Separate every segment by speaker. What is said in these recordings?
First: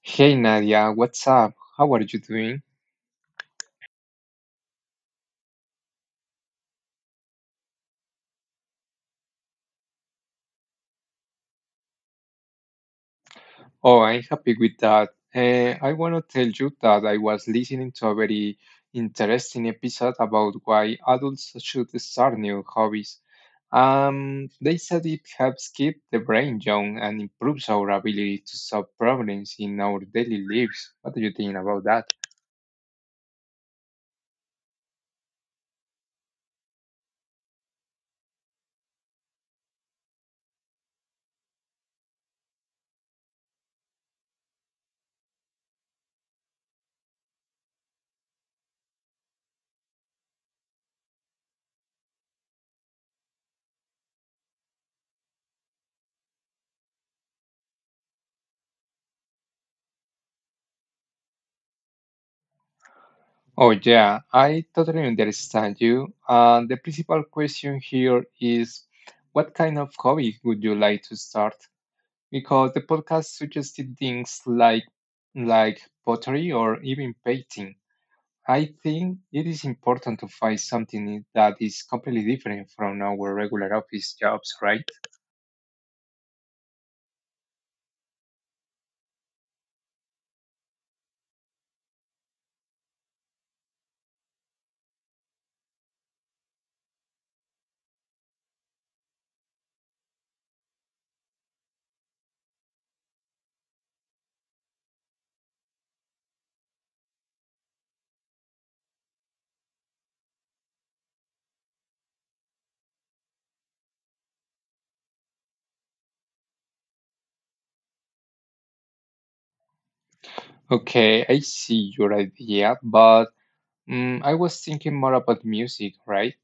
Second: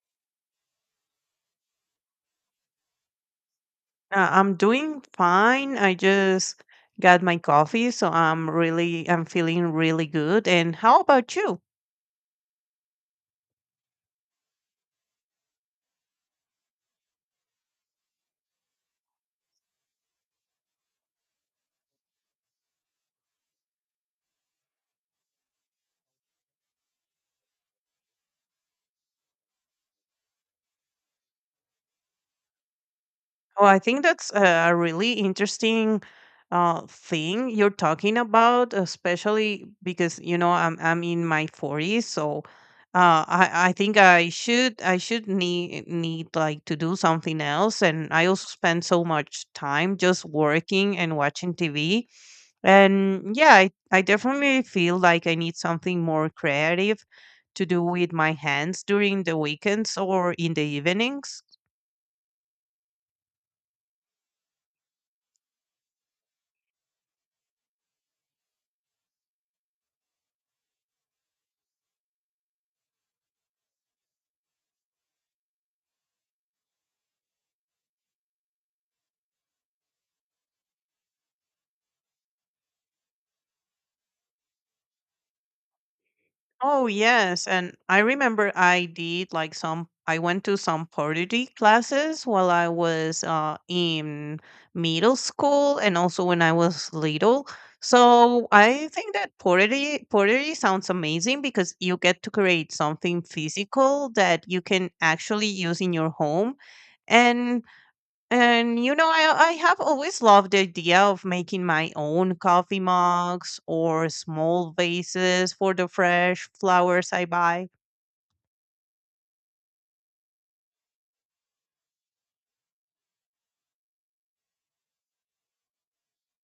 Speaker 1: Hey Nadia, what's up? How are you doing?
Speaker 2: I'm doing fine. I just got my coffee, so I'm feeling really good. And how about you?
Speaker 1: Oh, I'm happy with that. I want to tell you that I was listening to a very interesting episode about why adults should start new hobbies. They said it helps keep the brain young and improves our ability to solve problems in our daily lives. What do you think about that?
Speaker 2: Oh, I think that's a really interesting thing you're talking about, especially because you know I'm in my 40s, so I think I should need like to do something else. And I also spend so much time just working and watching TV. And yeah, I definitely feel like I need something more creative to do with my hands during the weekends or in the evenings.
Speaker 1: Oh, yeah, I totally understand you. And the principal question here is, what kind of hobby would you like to start? Because the podcast suggested things like pottery or even painting. I think it is important to find something that is completely different from our regular office jobs, right?
Speaker 2: Oh yes, and I remember I did like some. I went to some pottery classes while I was in middle school, and also when I was little. So I think that pottery sounds amazing because you get to create something physical that you can actually use in your home, and I have always loved the idea of making my own coffee mugs or small vases for the fresh flowers I buy.
Speaker 1: Okay, I see your idea, but I was thinking more about music, right?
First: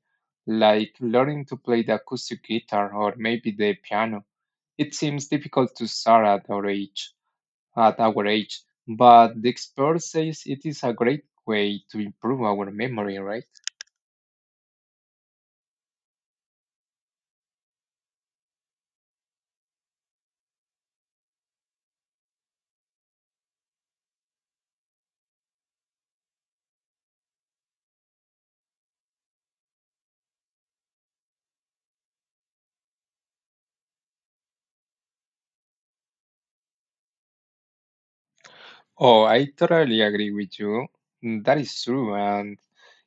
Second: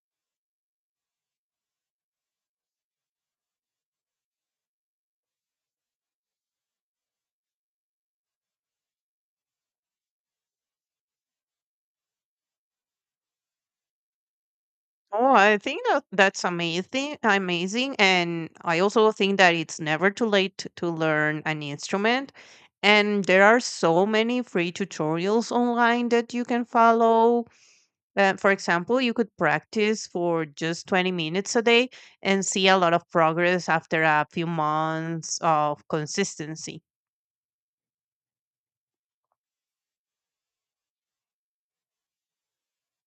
Speaker 1: Like learning to play the acoustic guitar or maybe the piano. It seems difficult to start at our age. at our age. But the expert says it is a great way to improve our memory, right?
Speaker 2: Oh, I think that that's amazing, and I also think that it's never too late to learn an instrument. And there are so many free tutorials online that you can follow. For example, you could practice for just 20 minutes a day and see a lot of progress after a few months of consistency.
Speaker 1: Oh, I totally agree with you. Mm, that is true. And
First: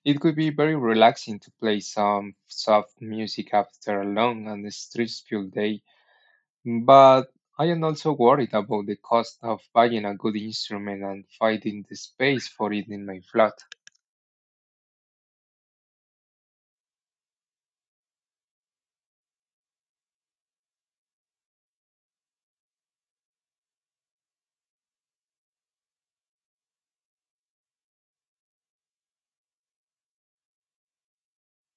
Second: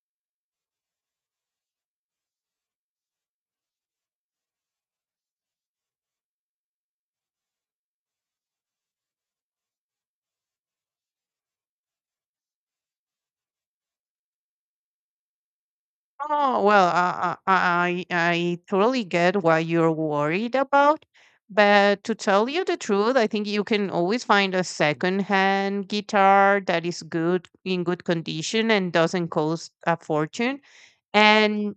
Speaker 1: it could be very relaxing to play some soft music after a long and stressful day. But I am also worried about the cost of buying a good instrument and finding the space for it in my flat.
Speaker 2: Oh, well, I totally get what you're worried about. But to tell you the truth, I think you can always find a secondhand guitar that is good in good condition and doesn't cost a fortune. And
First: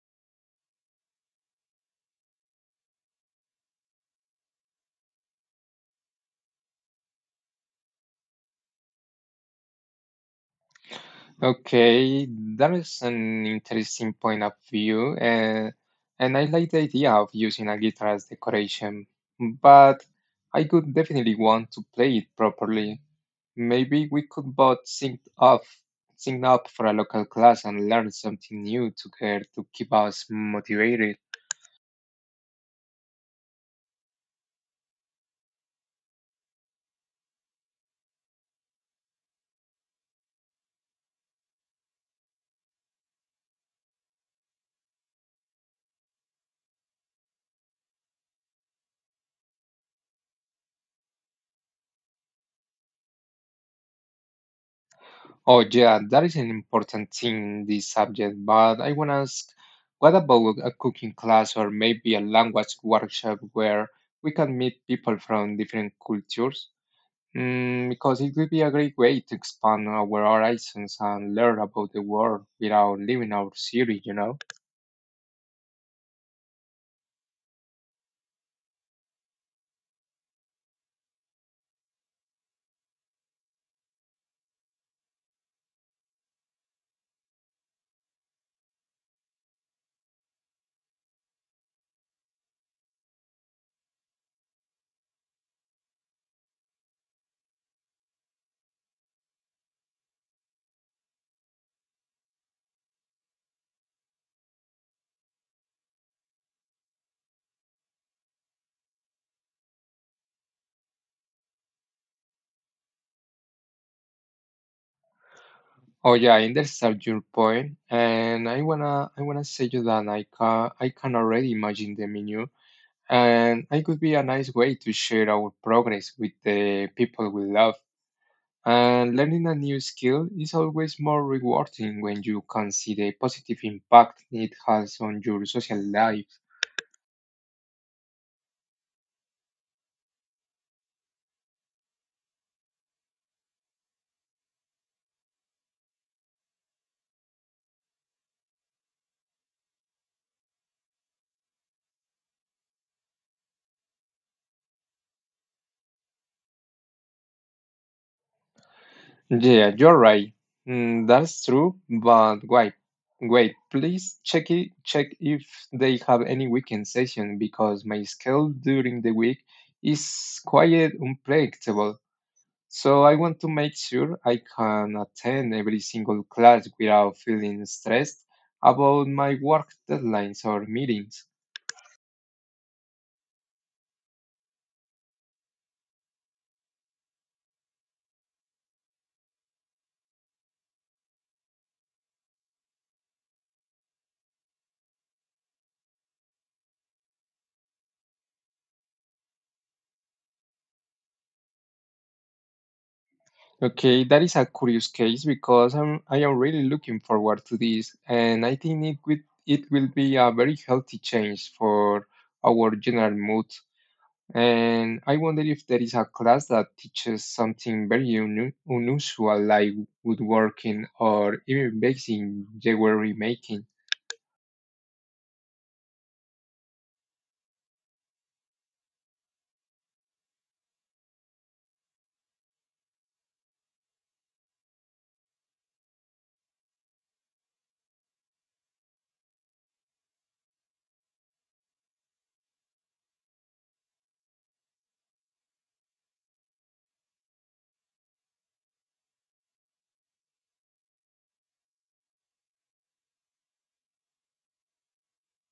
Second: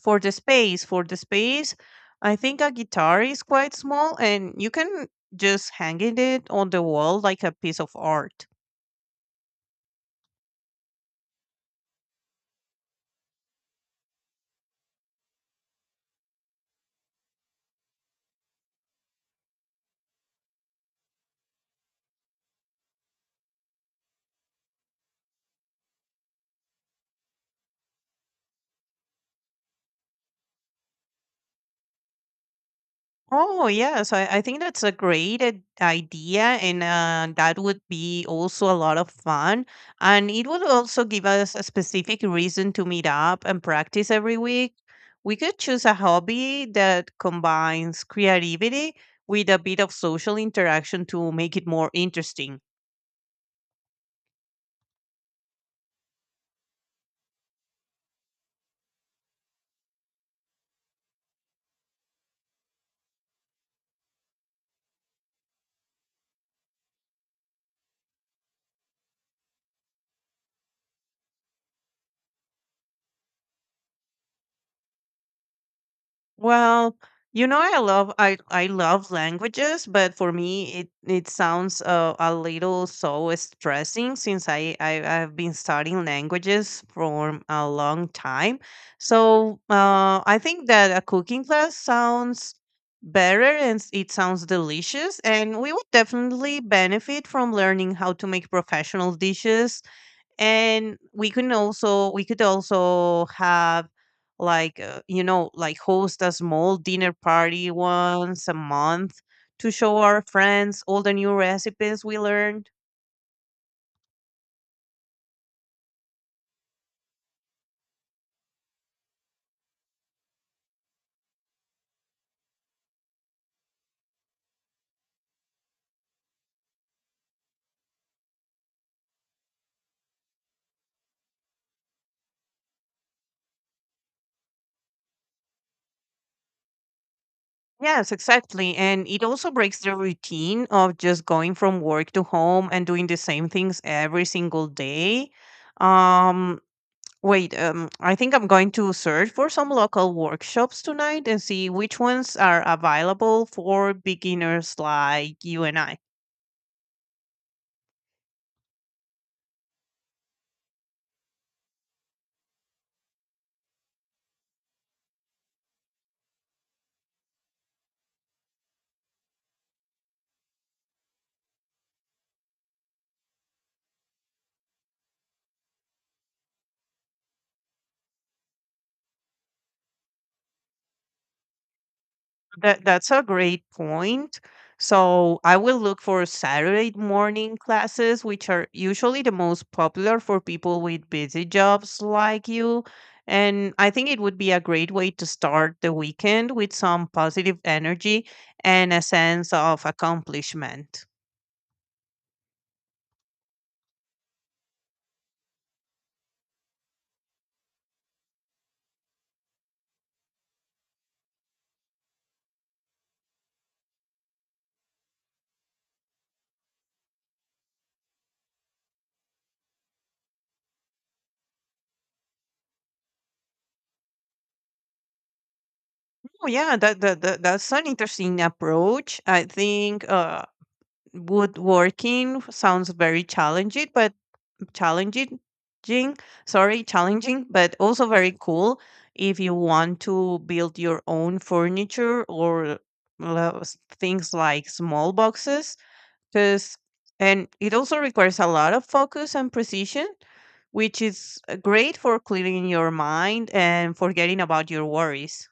Speaker 2: for the space I think a guitar is quite small, and you can just hanging it on the wall like a piece of art.
Speaker 1: Okay, that is an interesting point of view, and I like the idea of using a guitar as decoration, but I could definitely want to play it properly. Maybe we could both sync up for a local class and learn something new together to keep us motivated.
Speaker 2: Oh yes, I think that's a great idea, and that would be also a lot of fun, and it would also give us a specific reason to meet up and practice every week. We could choose a hobby that combines creativity with a bit of social interaction to make it more interesting.
Speaker 1: Oh, yeah, that is an important thing in this subject, but I want to ask, what about a cooking class or maybe a language workshop where we can meet people from different cultures? Mm, because it would be a great way to expand our horizons and learn about the world without leaving our city, you know?
Speaker 2: Well, you know, I love languages, but for me, it sounds a little so stressing since I've been studying languages for a long time. So I think that a cooking class sounds better and it sounds delicious, and we would definitely benefit from learning how to make professional dishes. And we could also have like host a small dinner party once a month to show our friends all the new recipes we learned.
Speaker 1: Oh, yeah, I understand your point, and I wanna say you that I can already imagine the menu, and it could be a nice way to share our progress with the people we love. And learning a new skill is always more rewarding when you can see the positive impact it has on your social life.
Speaker 2: Yes, exactly, and it also breaks the routine of just going from work to home and doing the same things every single day. um Wait, I think I'm going to search for some local workshops tonight and see which ones are available for beginners like you and I.
Speaker 1: Yeah, you're right. Mm, that's true, but wait, please check if they have any weekend session because my schedule during the week is quite unpredictable. So I want to make sure I can attend every single class without feeling stressed about my work deadlines or meetings.
Speaker 2: That's a great point. So I will look for Saturday morning classes, which are usually the most popular for people with busy jobs like you. And I think it would be a great way to start the weekend with some positive energy and a sense of accomplishment.
Speaker 1: Okay, that is a curious case because I am really looking forward to this, and I think it will be a very healthy change for our general mood. And I wonder if there is a class that teaches something very unusual like woodworking or even basic jewelry making.
Speaker 2: Oh yeah, that's an interesting approach. I think woodworking sounds very challenging, but challenging, jing- challenging, but also very cool if you want to build your own furniture or things like small boxes. Because and It also requires a lot of focus and precision, which is great for clearing your mind and forgetting about your worries.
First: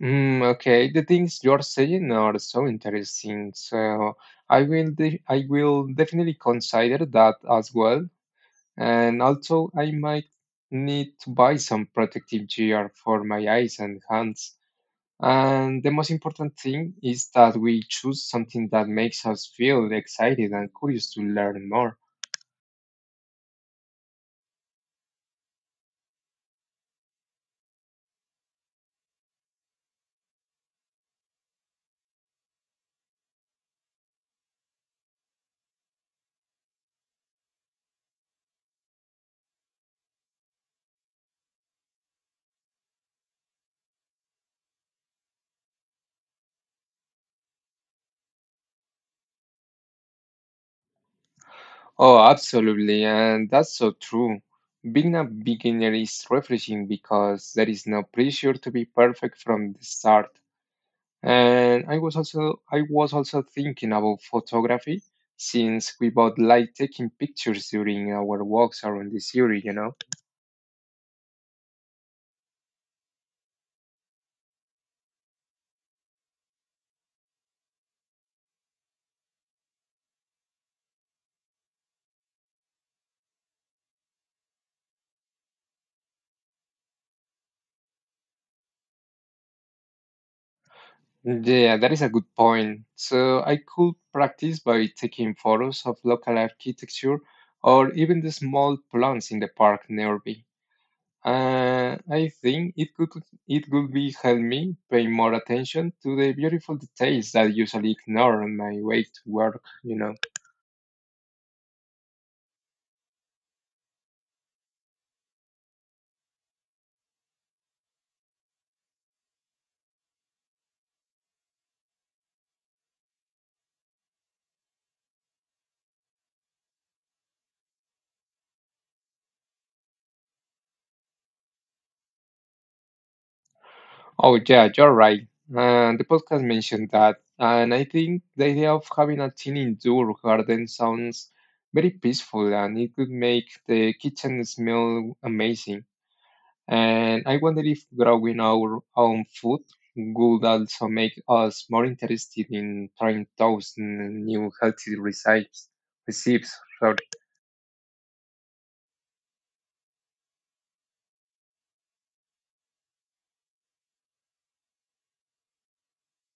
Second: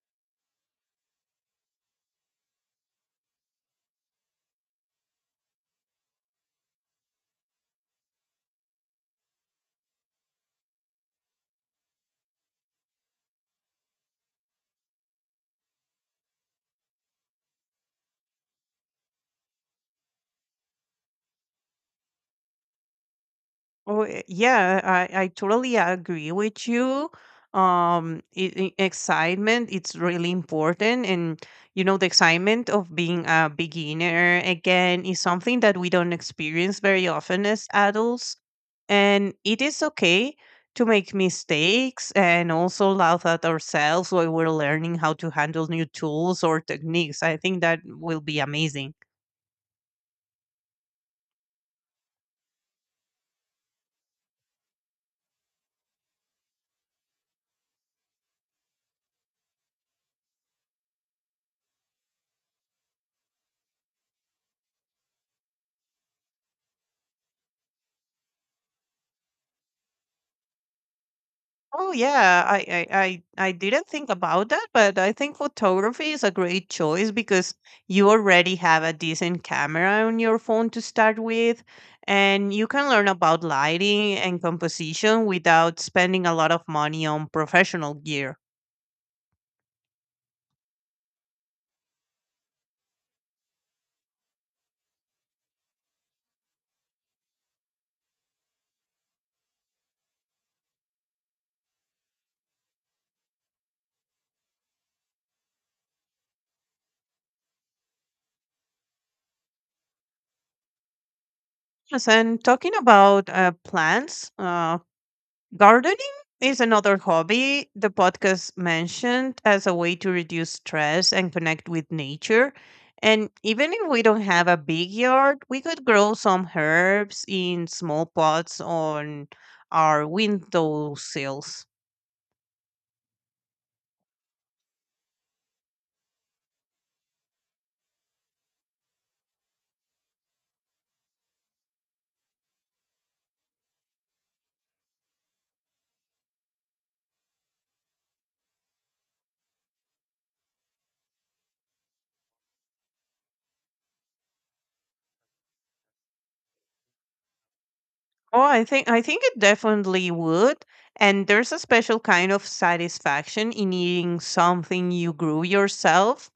Speaker 1: Mm, okay, the things you're saying are so interesting. So I will definitely consider that as well. And also, I might need to buy some protective gear for my eyes and hands. And the most important thing is that we choose something that makes us feel excited and curious to learn more.
Speaker 2: Oh, yeah, I totally agree with you. Excitement, it's really important. And, you know, the excitement of being a beginner again is something that we don't experience very often as adults. And it is okay to make mistakes and also laugh at ourselves while we're learning how to handle new tools or techniques. I think that will be amazing.
Speaker 1: Oh, absolutely, and that's so true. Being a beginner is refreshing because there is no pressure to be perfect from the start. And I was also thinking about photography since we both like taking pictures during our walks around the city, you know.
Speaker 2: Oh yeah, I I didn't think about that, but I think photography is a great choice because you already have a decent camera on your phone to start with, and you can learn about lighting and composition without spending a lot of money on professional gear.
Speaker 1: Yeah, that is a good point. So I could practice by taking photos of local architecture or even the small plants in the park nearby. I think it could be help me pay more attention to the beautiful details that I usually ignore on my way to work, you know.
Speaker 2: Yes, and talking about plants, gardening is another hobby the podcast mentioned as a way to reduce stress and connect with nature. And even if we don't have a big yard, we could grow some herbs in small pots on our windowsills.
Speaker 1: Oh, yeah, you're right. And the podcast mentioned that. And I think the idea of having a teen indoor garden sounds very peaceful and it could make the kitchen smell amazing. And I wonder if growing our own food would also make us more interested in trying those new healthy recipes.
Speaker 2: Oh, I think it definitely would. And there's a special kind of satisfaction in eating something you grew yourself.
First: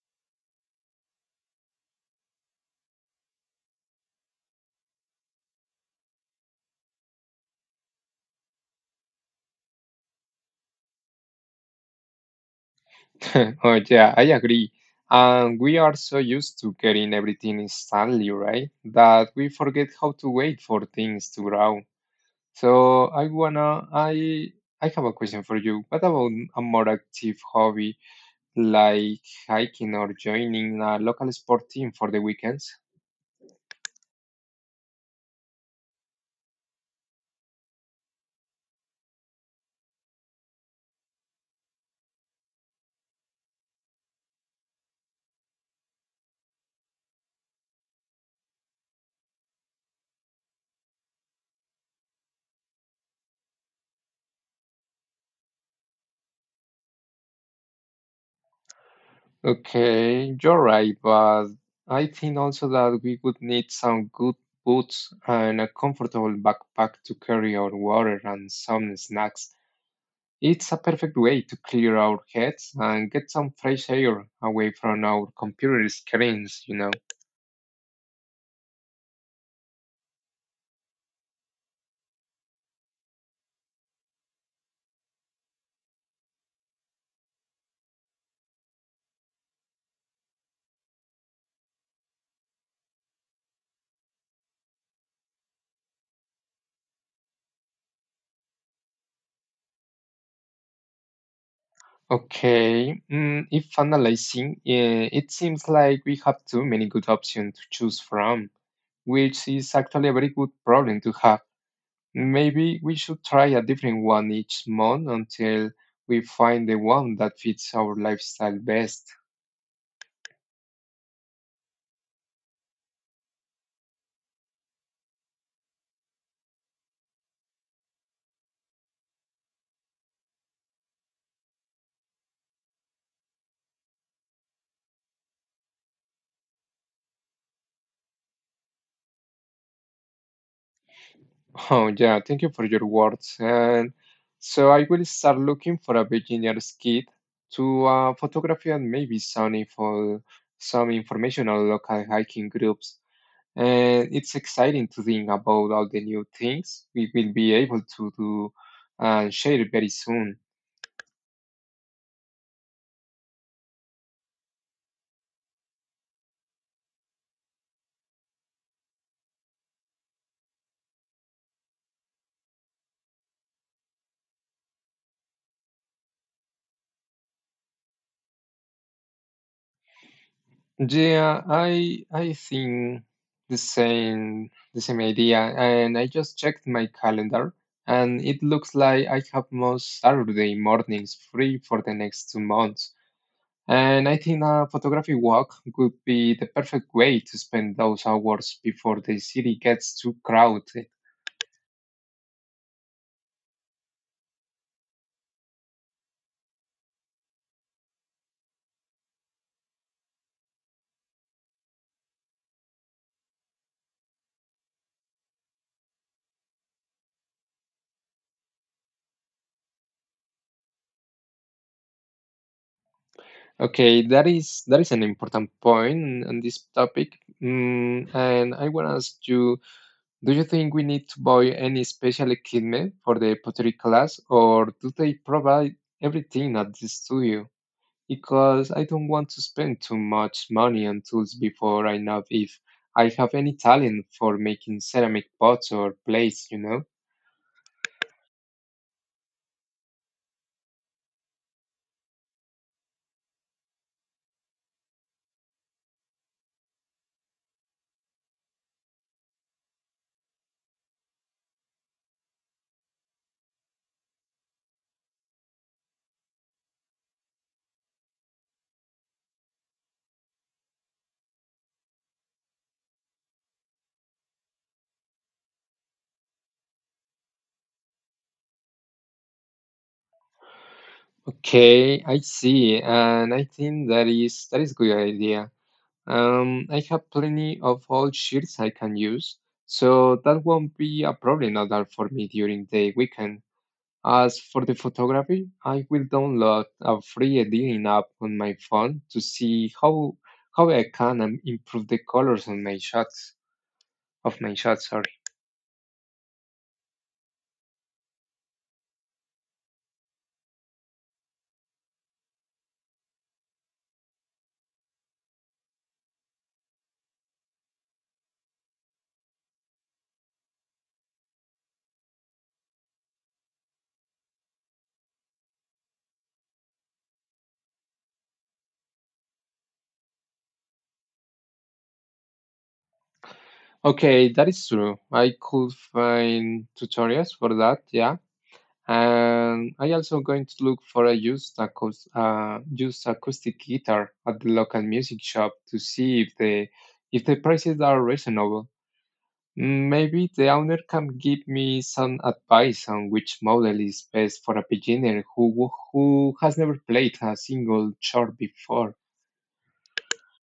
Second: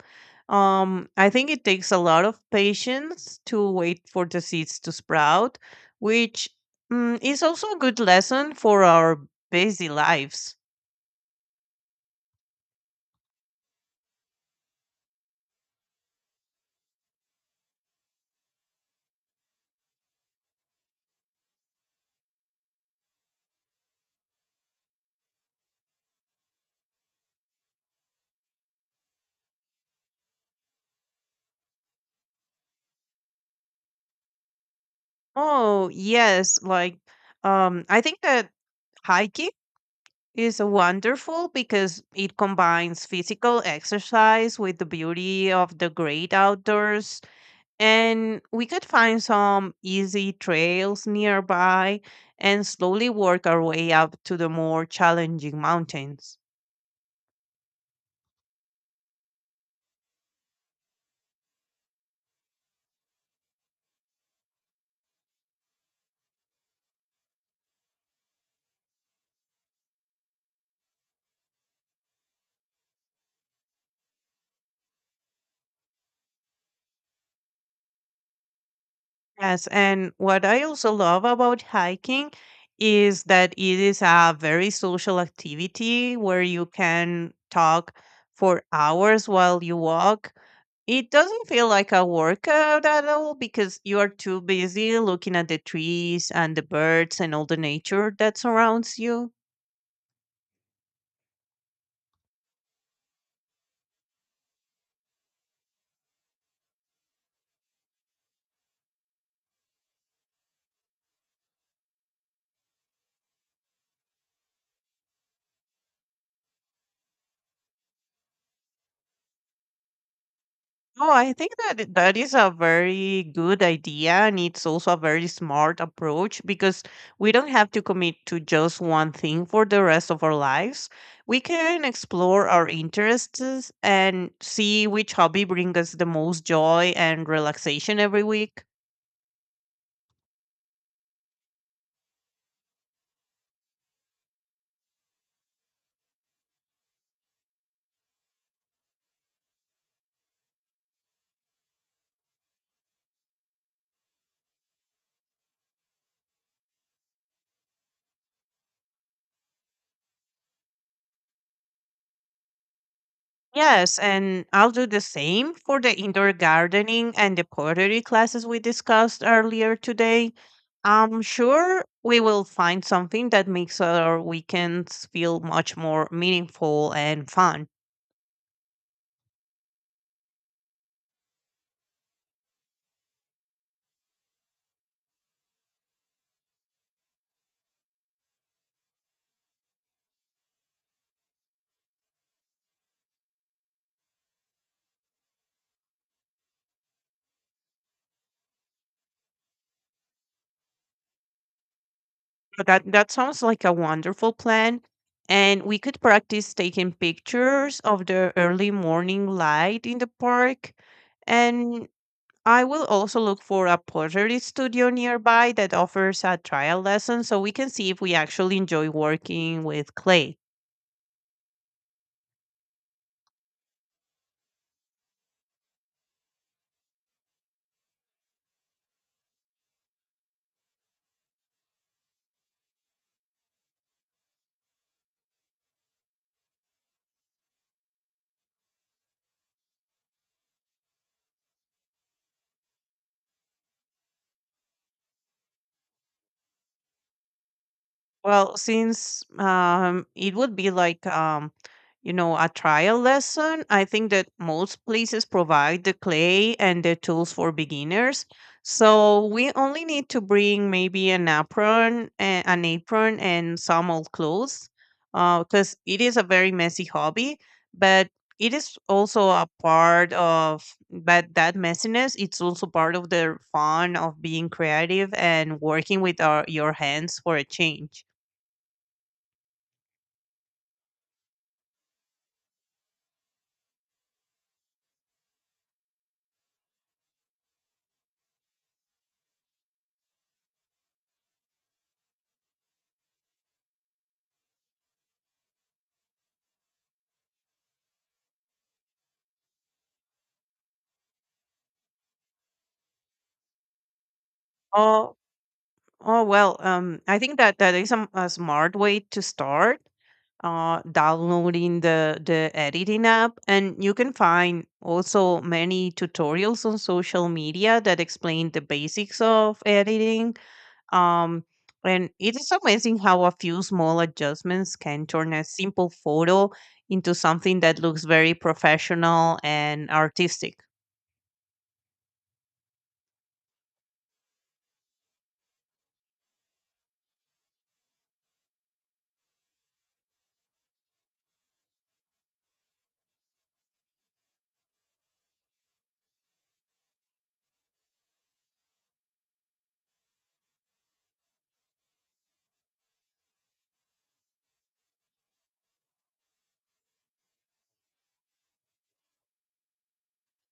Speaker 2: I think it takes a lot of patience to wait for the seeds to sprout, which is also a good lesson for our busy lives.
Speaker 1: Oh, yeah, I agree. And we are so used to getting everything instantly, right? That we forget how to wait for things to grow. So I have a question for you. What about a more active hobby like hiking or joining a local sport team for the weekends?
Speaker 2: Oh, yes, like I think that hiking is wonderful because it combines physical exercise with the beauty of the great outdoors. And we could find some easy trails nearby and slowly work our way up to the more challenging mountains.
Speaker 1: Okay, you're right, but I think also that we would need some good boots and a comfortable backpack to carry our water and some snacks. It's a perfect way to clear our heads and get some fresh air away from our computer screens, you know.
Speaker 2: Yes, and what I also love about hiking is that it is a very social activity where you can talk for hours while you walk. It doesn't feel like a workout at all because you are too busy looking at the trees and the birds and all the nature that surrounds you.
Speaker 1: Okay, mm, if analyzing, it seems like we have too many good options to choose from, which is actually a very good problem to have. Maybe we should try a different one each month until we find the one that fits our lifestyle best.
Speaker 2: Oh, I think that that is a very good idea, and it's also a very smart approach because we don't have to commit to just one thing for the rest of our lives. We can explore our interests and see which hobby brings us the most joy and relaxation every week.
Speaker 1: Oh, yeah, thank you for your words. And so I will start looking for a beginner's kit to photography and maybe some informational local hiking groups. And it's exciting to think about all the new things we will be able to do and share very soon.
Speaker 2: Yes, and I'll do the same for the indoor gardening and the pottery classes we discussed earlier today. I'm sure we will find something that makes our weekends feel much more meaningful and fun.
Speaker 1: Yeah, I think the same idea, and I just checked my calendar, and it looks like I have most Saturday mornings free for the next two months. And I think a photography walk would be the perfect way to spend those hours before the city gets too crowded.
Speaker 2: But that sounds like a wonderful plan. And we could practice taking pictures of the early morning light in the park. And I will also look for a pottery studio nearby that offers a trial lesson so we can see if we actually enjoy working with clay.
Speaker 1: Okay, that is an important point on this topic. Mm, and I want to ask you. Do you think we need to buy any special equipment for the pottery class, or do they provide everything at the studio? Because I don't want to spend too much money on tools before I know if I have any talent for making ceramic pots or plates, you know?
Speaker 2: Well, since it would be like you know, a trial lesson, I think that most places provide the clay and the tools for beginners. So we only need to bring maybe an apron, and some old clothes, because it is a very messy hobby. But it is also a part of, but that messiness, it's also part of the fun of being creative and working with our your hands for a change.
Speaker 1: Okay, I see, and I think that is good idea. I have plenty of old sheets I can use, so that won't be a problem at all for me during the weekend. As for the photography, I will download a free editing app on my phone to see how I can improve the colors on my shots of my shots. Sorry.
Speaker 2: Oh, I think that that is a smart way to start. Downloading the editing app, and you can find also many tutorials on social media that explain the basics of editing. Um, and it is amazing how a few small adjustments can turn a simple photo into something that looks very professional and artistic.
Speaker 1: Okay, that is true. I could find tutorials for that. Yeah, and I also going to look for a used acoustic guitar at the local music shop to see if the prices are reasonable. Mm, maybe the owner can give me some advice on which model is best for a beginner who has never played a single chart before.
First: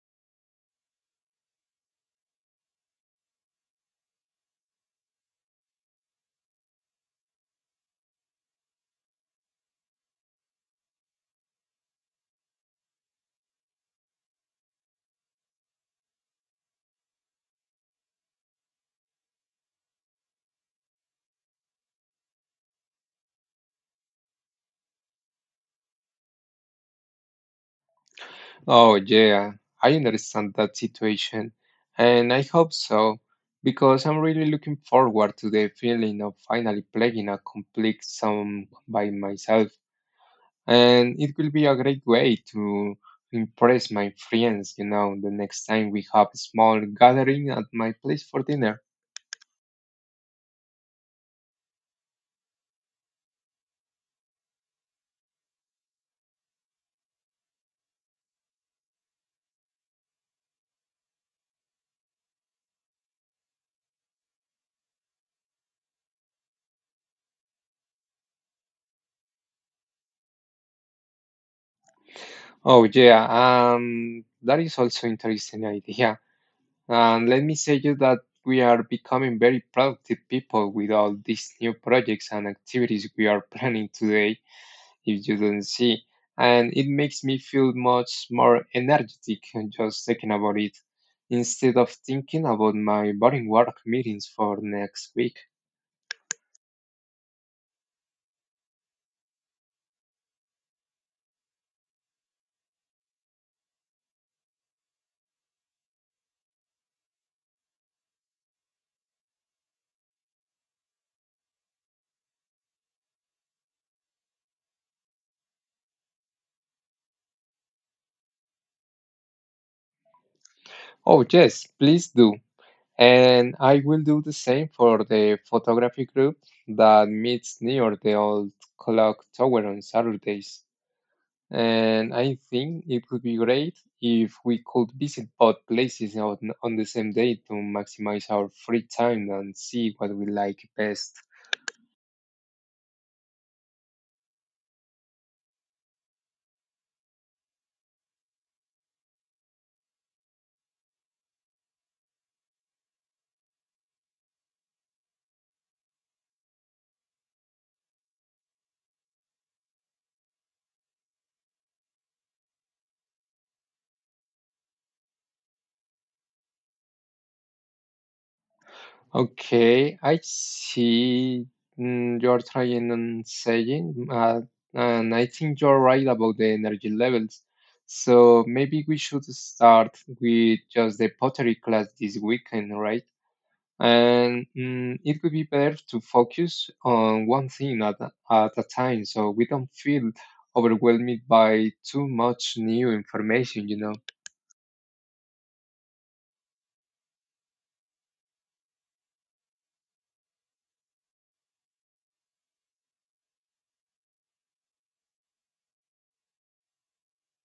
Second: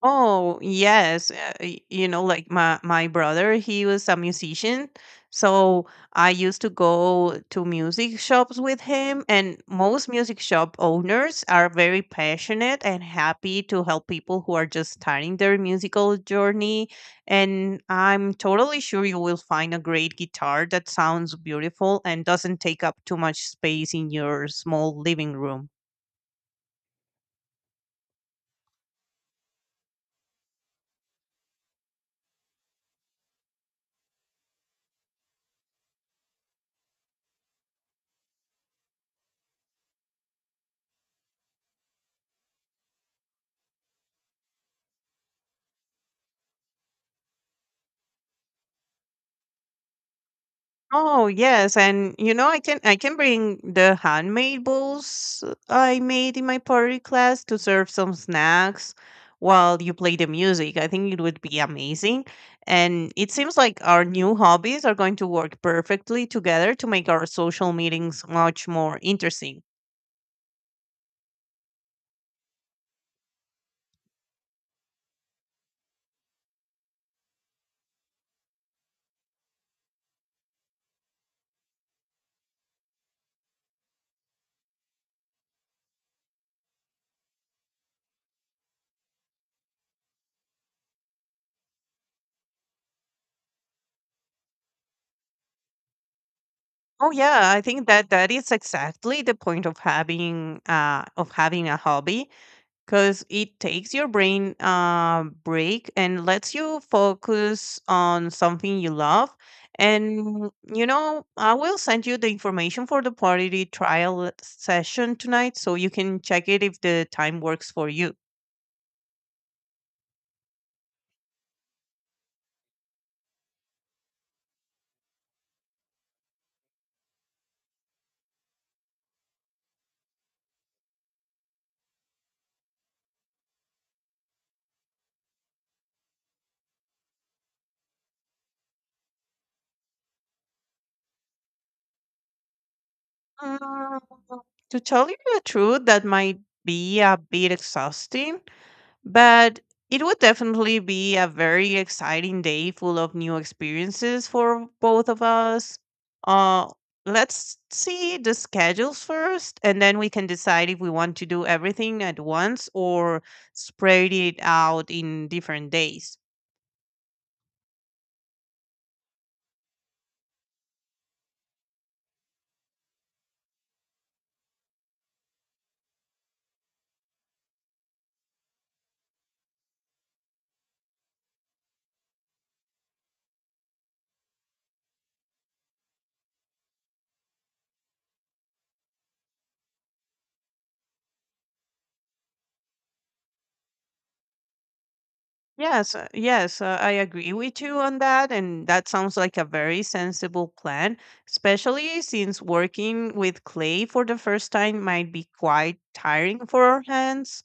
Speaker 2: Oh, yes. You know, like my brother, he was a musician, so I used to go to music shops with him, and most music shop owners are very passionate and happy to help people who are just starting their musical journey. And I'm totally sure you will find a great guitar that sounds beautiful and doesn't take up too much space in your small living room.
Speaker 1: Oh yeah, I understand that situation, and I hope so, because I'm really looking forward to the feeling of finally playing a complete song by myself, and it will be a great way to impress my friends, you know, the next time we have a small gathering at my place for dinner.
Speaker 2: Oh yes, and you know I can bring the handmade bowls I made in my pottery class to serve some snacks while you play the music. I think it would be amazing. And it seems like our new hobbies are going to work perfectly together to make our social meetings much more interesting.
Speaker 1: Oh yeah, that is also interesting idea. And let me say you that we are becoming very productive people with all these new projects and activities we are planning today, if you don't see. And it makes me feel much more energetic and just thinking about it, instead of thinking about my boring work meetings for next week.
Speaker 2: Oh yeah, I think that that is exactly the point of having a hobby because it takes your brain a break and lets you focus on something you love. And you know, I will send you the information for the party trial session tonight so you can check it if the time works for you.
Speaker 1: Oh yes, please do. And I will do the same for the photography group that meets near the old clock tower on Saturdays. And I think it would be great if we could visit both places on the same day to maximize our free time and see what we like best.
Speaker 2: Mm, To tell you the truth, that might be a bit exhausting. But it would definitely be a very exciting day full of new experiences for both of us. Uh, let's see the schedules first, and then we can decide if we want to do everything at once or spread it out in different days.
Speaker 1: Okay, I see, mm, you're trying and saying, and I think you're right about the energy levels. So maybe we should start with just the pottery class this weekend, right? And mm, it would be better to focus on one thing at a time so we don't feel overwhelmed by too much new information, you know.
Speaker 2: Yes, I agree with you on that. And that sounds like a very sensible plan, especially since working with clay for the first time might be quite tiring for our hands.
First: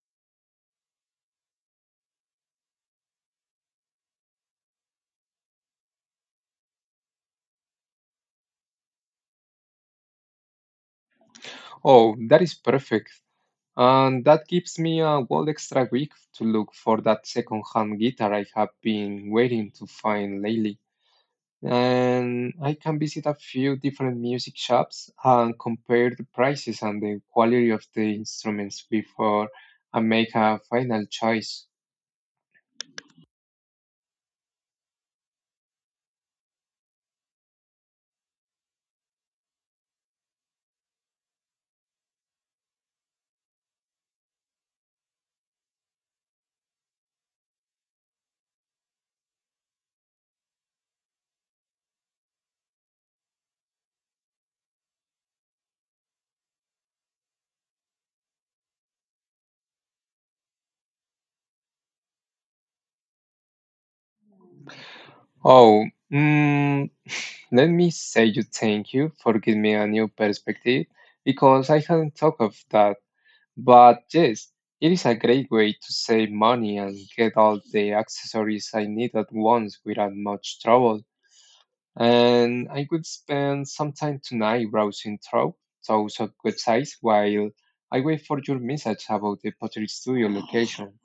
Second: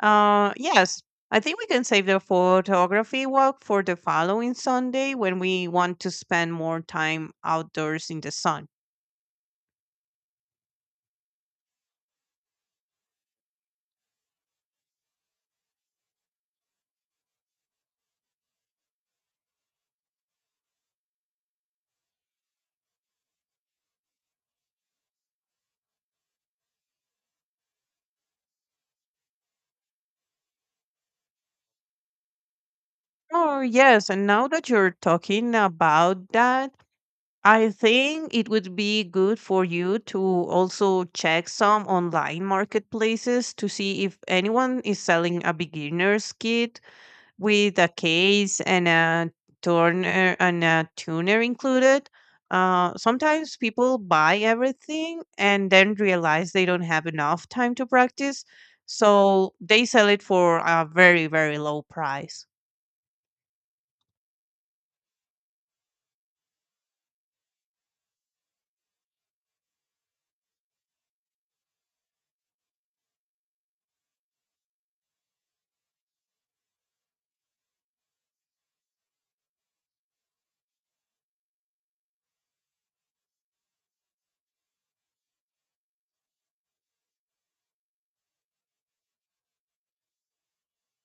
Speaker 2: Yes, I think we can save the photography walk for the following Sunday when we want to spend more time outdoors in the sun.
Speaker 1: Oh, that is perfect. And that gives me a whole extra week to look for that second-hand guitar I have been waiting to find lately. And I can visit a few different music shops and compare the prices and the quality of the instruments before I make a final choice.
Speaker 2: Oh, yes. And now that you're talking about that, I think it would be good for you to also check some online marketplaces to see if anyone is selling a beginner's kit with a case and a turner and a tuner included. Sometimes people buy everything and then realize they don't have enough time to practice, so they sell it for a very, very low price.
Speaker 1: Oh, mm, let me say you thank you for giving me a new perspective because I hadn't thought of that. But yes, it is a great way to save money and get all the accessories I need at once without much trouble. And I could spend some time tonight browsing through those websites while I wait for your message about the pottery studio location.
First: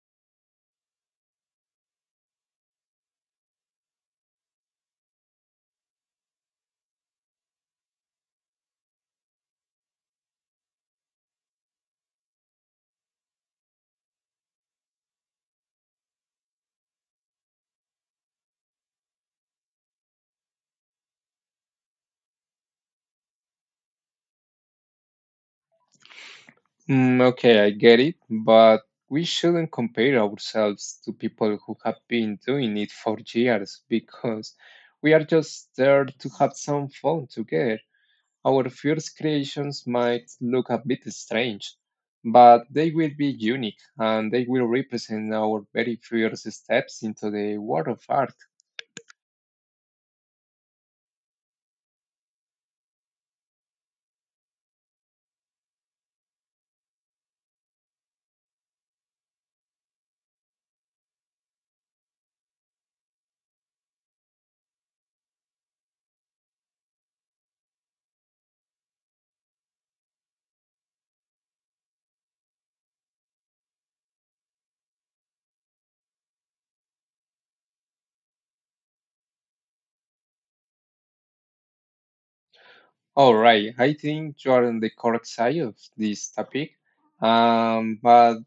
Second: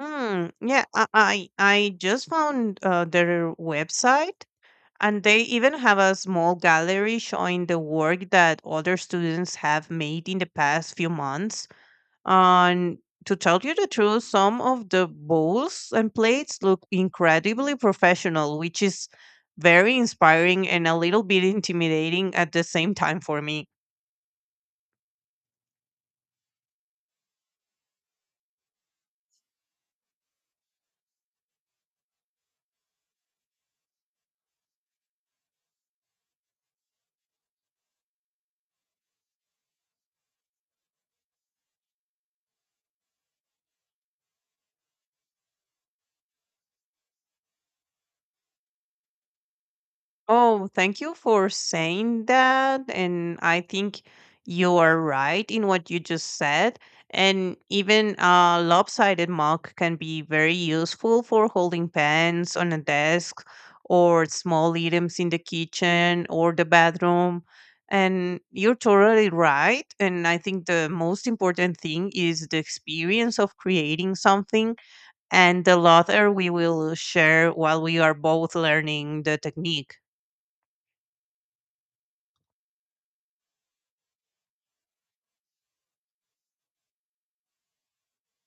Speaker 2: Hmm. Yeah, I just found their website. And they even have a small gallery showing the work that other students have made in the past few months. And to tell you the truth, some of the bowls and plates look incredibly professional, which is very inspiring and a little bit intimidating at the same time for me.
Speaker 1: Mm, okay, I get it, but we shouldn't compare ourselves to people who have been doing it for years because we are just there to have some fun together. Our first creations might look a bit strange, but they will be unique and they will represent our very first steps into the world of art.
Speaker 2: Oh, thank you for saying that. And I think you are right in what you just said. And even a lopsided mug can be very useful for holding pens on a desk or small items in the kitchen or the bathroom. And you're totally right. And I think the most important thing is the experience of creating something and the laughter we will share while we are both learning the technique.
Speaker 1: All right, I think you are on the correct side of this topic. But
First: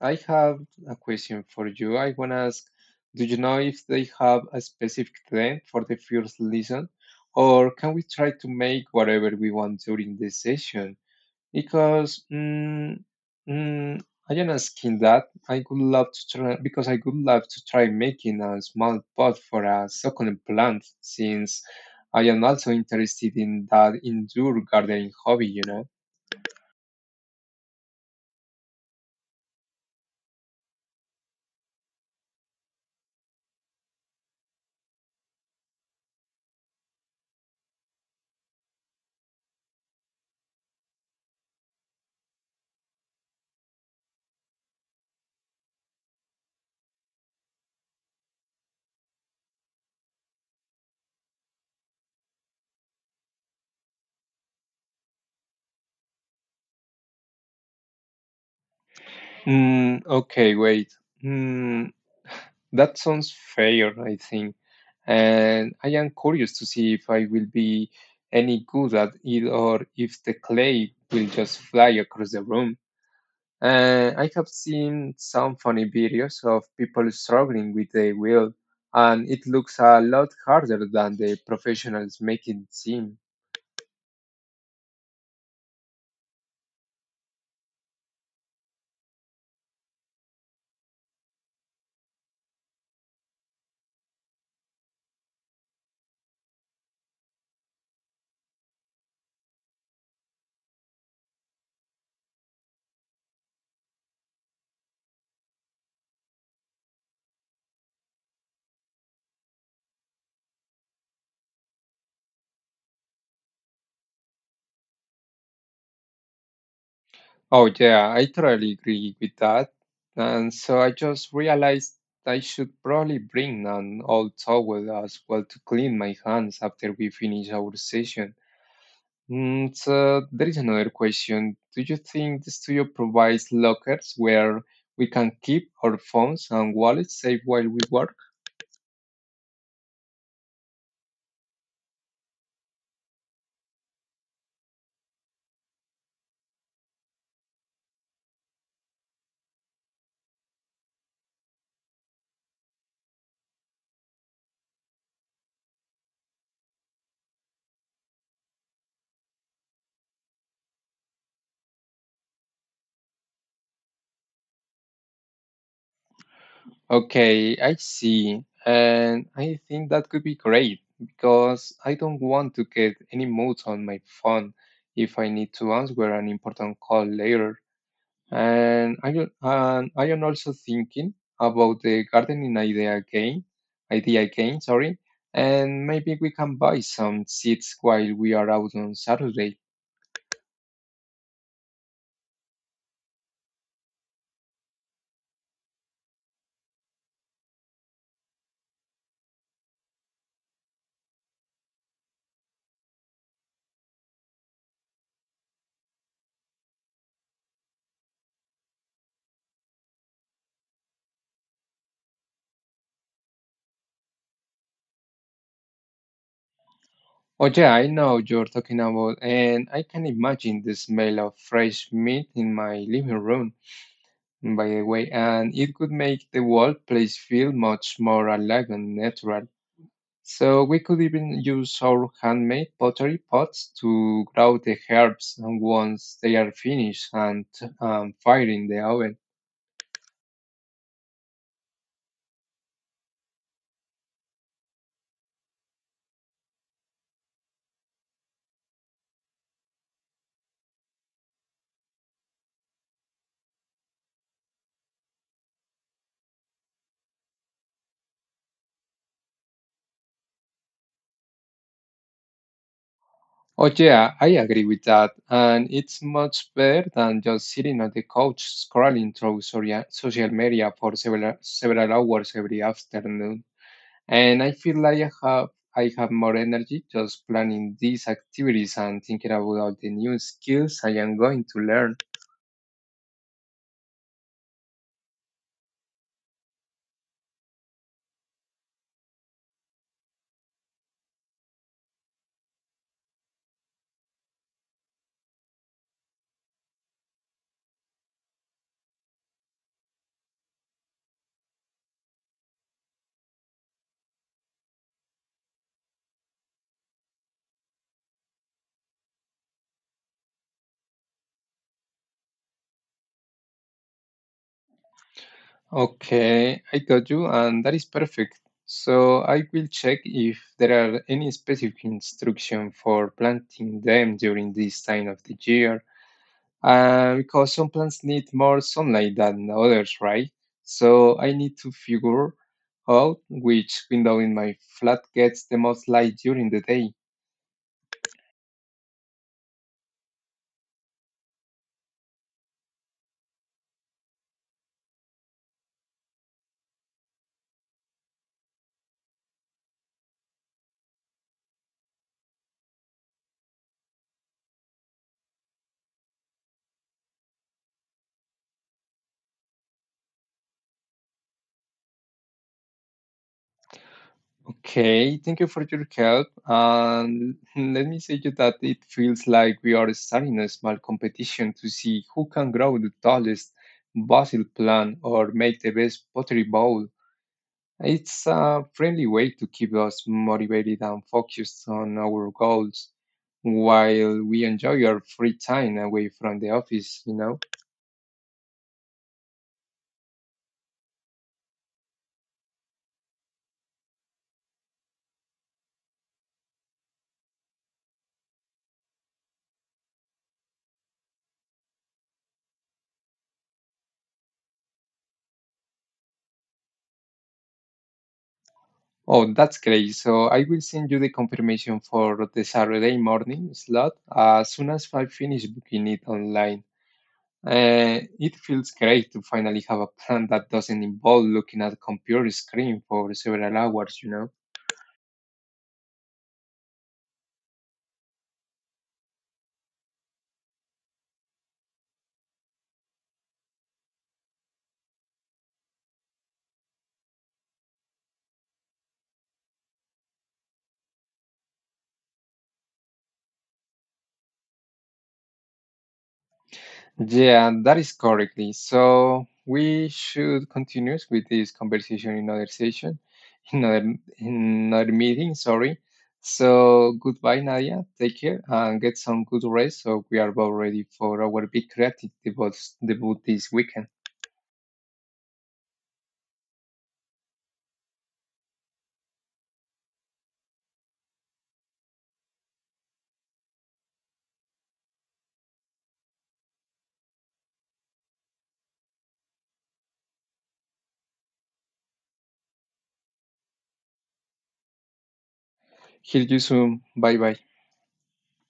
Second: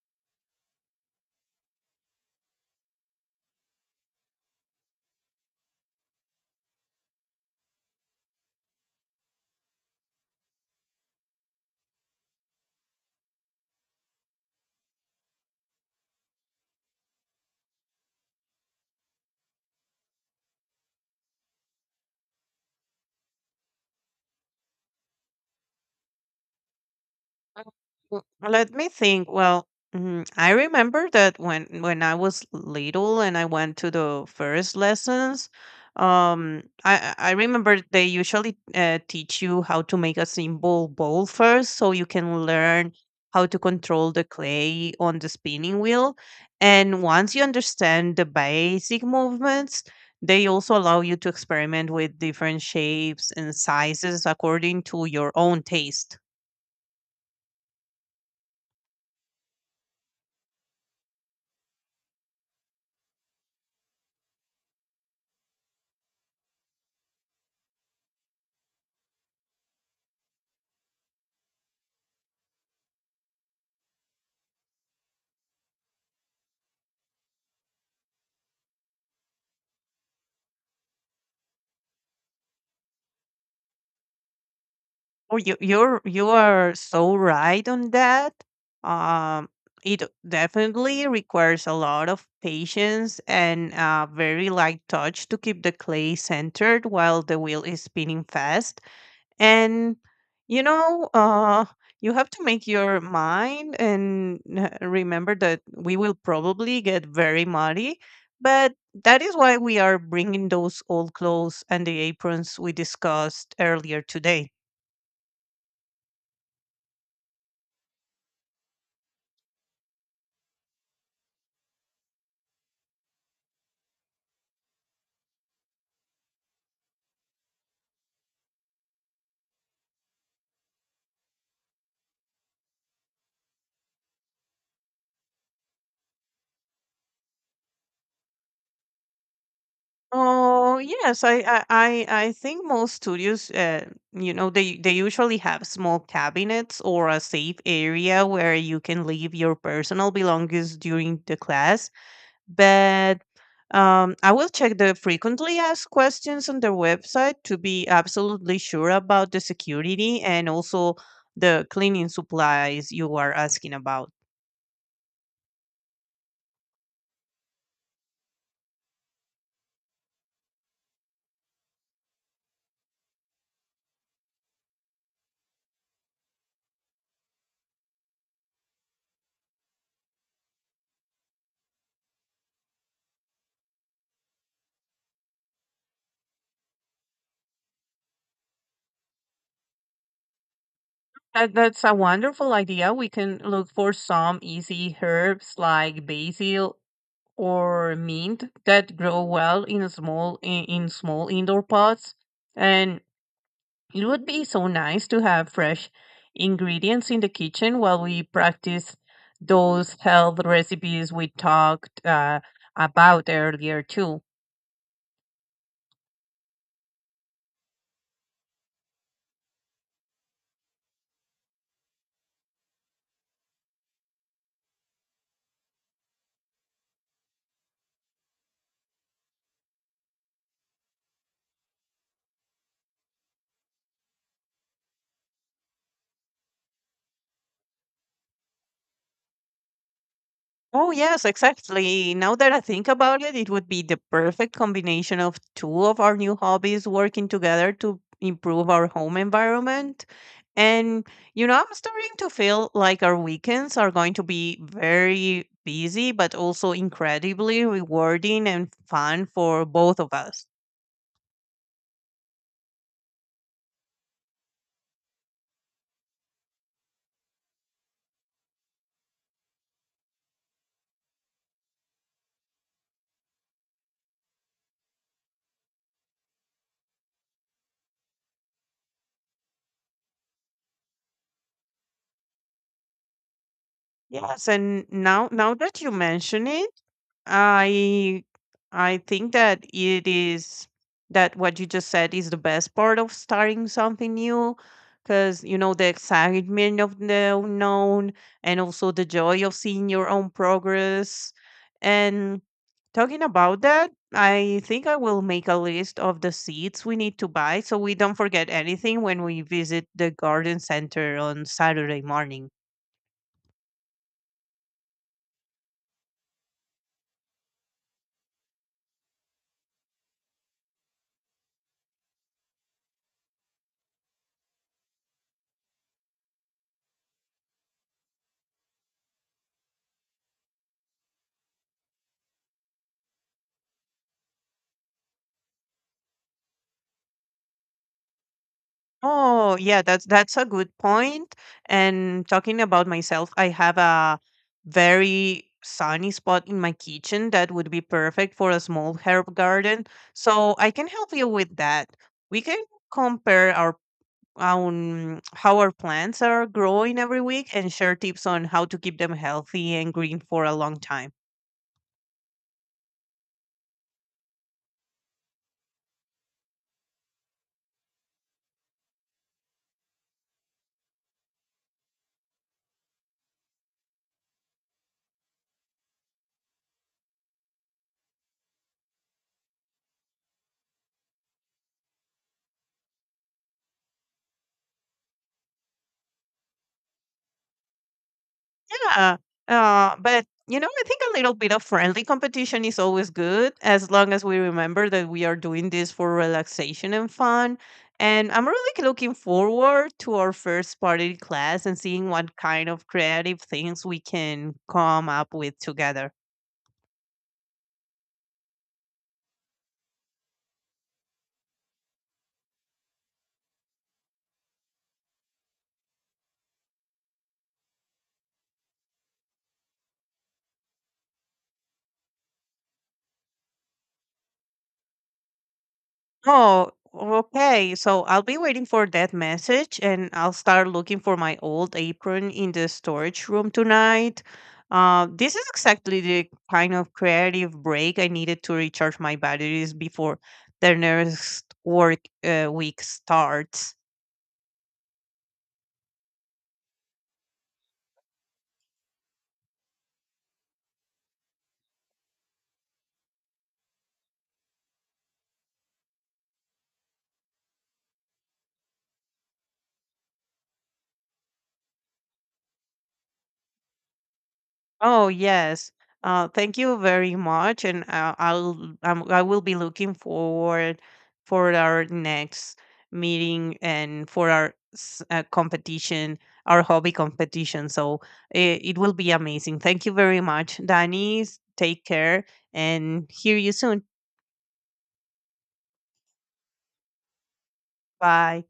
Speaker 1: I have a question for you. I want to ask, do you know if they have a specific trend for the first lesson, or can we try to make whatever we want during the session? Because mm, I am asking that I would love to try because I would love to try making a small pot for a succulent plant since I am also interested in that indoor gardening hobby.
Speaker 2: Uh, Let me think. Well, mm, I remember that when I was little and I went to the first lessons, I remember they usually teach you how to make a simple bowl first, so you can learn how to control the clay on the spinning wheel. And once you understand the basic movements, they also allow you to experiment with different shapes and sizes according to your own taste.
Speaker 1: Mm, okay, wait. Mm, that sounds fair, I think. And I am curious to see if I will be any good at it or if the clay will just fly across the room. And I have seen some funny videos of people struggling with their wheel, and it looks a lot harder than the professionals make it seem.
Speaker 2: Oh, you are so right on that. Um, it definitely requires a lot of patience and very light touch to keep the clay centered while the wheel is spinning fast. And you know, you have to make your mind and remember that we will probably get very muddy. But that is why we are bringing those old clothes and the aprons we discussed earlier today.
Speaker 1: Oh, yeah, I totally agree with that. And so I just realized I should probably bring an old towel as well to clean my hands after we finish our session. So there is another question. Do you think the studio provides lockers where we can keep our phones and wallets safe while we work?
Speaker 2: Oh yes, I think most studios, you know, they usually have small cabinets or a safe area where you can leave your personal belongings during the class. But I will check the frequently asked questions on their website to be absolutely sure about the security and also the cleaning supplies you are asking about.
Speaker 1: Okay, I see. And I think that could be great because I don't want to get any moods on my phone if I need to answer an important call later. And I am also thinking about the gardening idea again, sorry. And maybe we can buy some seeds while we are out on Saturday.
Speaker 2: That's a wonderful idea. We can look for some easy herbs like basil or mint that grow well in small indoor pots, and it would be so nice to have fresh ingredients in the kitchen while we practice those health recipes we talked about earlier too.
Speaker 1: Oh yeah, I know you're talking about, and I can imagine the smell of fresh meat in my living room, by the way, and it could make the whole place feel much more alive and natural. So we could even use our handmade pottery pots to grow the herbs, and once they are finished and fired in the oven.
Speaker 2: Oh, yes, exactly. Now that I think about it, it would be the perfect combination of two of our new hobbies working together to improve our home environment. And, you know, I'm starting to feel like our weekends are going to be very busy, but also incredibly rewarding and fun for both of us.
Speaker 1: Oh yeah, I agree with that, and it's much better than just sitting on the couch scrolling through social media for several hours every afternoon. And I feel like I have more energy just planning these activities and thinking about all the new skills I am going to learn.
Speaker 2: Yes, and now that you mention it, I I think that it is that what you just said is the best part of starting something new, because you know the excitement of the unknown and also the joy of seeing your own progress. And talking about that, I think I will make a list of the seeds we need to buy so we don't forget anything when we visit the garden center on Saturday morning.
Speaker 1: Okay, I got you, and that is perfect. So I will check if there are any specific instruction for planting them during this time of the year. Because some plants need more sunlight than others, right? So I need to figure out which window in my flat gets the most light during the day.
Speaker 2: Oh, yeah, that's a good point. And talking about myself, I have a very sunny spot in my kitchen that would be perfect for a small herb garden. So I can help you with that. We can compare our how our plants are growing every week and share tips on how to keep them healthy and green for a long time.
Speaker 1: Okay, thank you for your help. And let me say you that it feels like we are starting a small competition to see who can grow the tallest basil plant or make the best pottery bowl. It's a friendly way to keep us motivated and focused on our goals while we enjoy our free time away from the office, you know?
Speaker 2: Yeah. But you know, I think a little bit of friendly competition is always good, as long as we remember that we are doing this for relaxation and fun. And I'm really looking forward to our first party class and seeing what kind of creative things we can come up with together.
Speaker 1: Oh, that's great. So I will send you the confirmation for the Saturday morning slot as soon as I finish booking it online. It feels great to finally have a plan that doesn't involve looking at a computer screen for several hours.
Speaker 2: Oh, okay. So I'll be waiting for that message, and I'll start looking for my old apron in the storage room tonight. This is exactly the kind of creative break I needed to recharge my batteries before the next work week starts.
Speaker 1: Yeah, that is correctly. So we should continue with this conversation in other session, in other in another meeting, sorry. So goodbye, Nadia. Take care and get some good rest so we are both ready for our big creative debut this weekend.
Speaker 2: Oh yes. Thank you very much, and I will be looking forward for our next meeting and for our competition, our hobby competition. So it will be amazing. Thank you very much, Danny. Take care, and hear you soon.
Speaker 1: Hear you soon. Bye bye.
Speaker 2: Bye.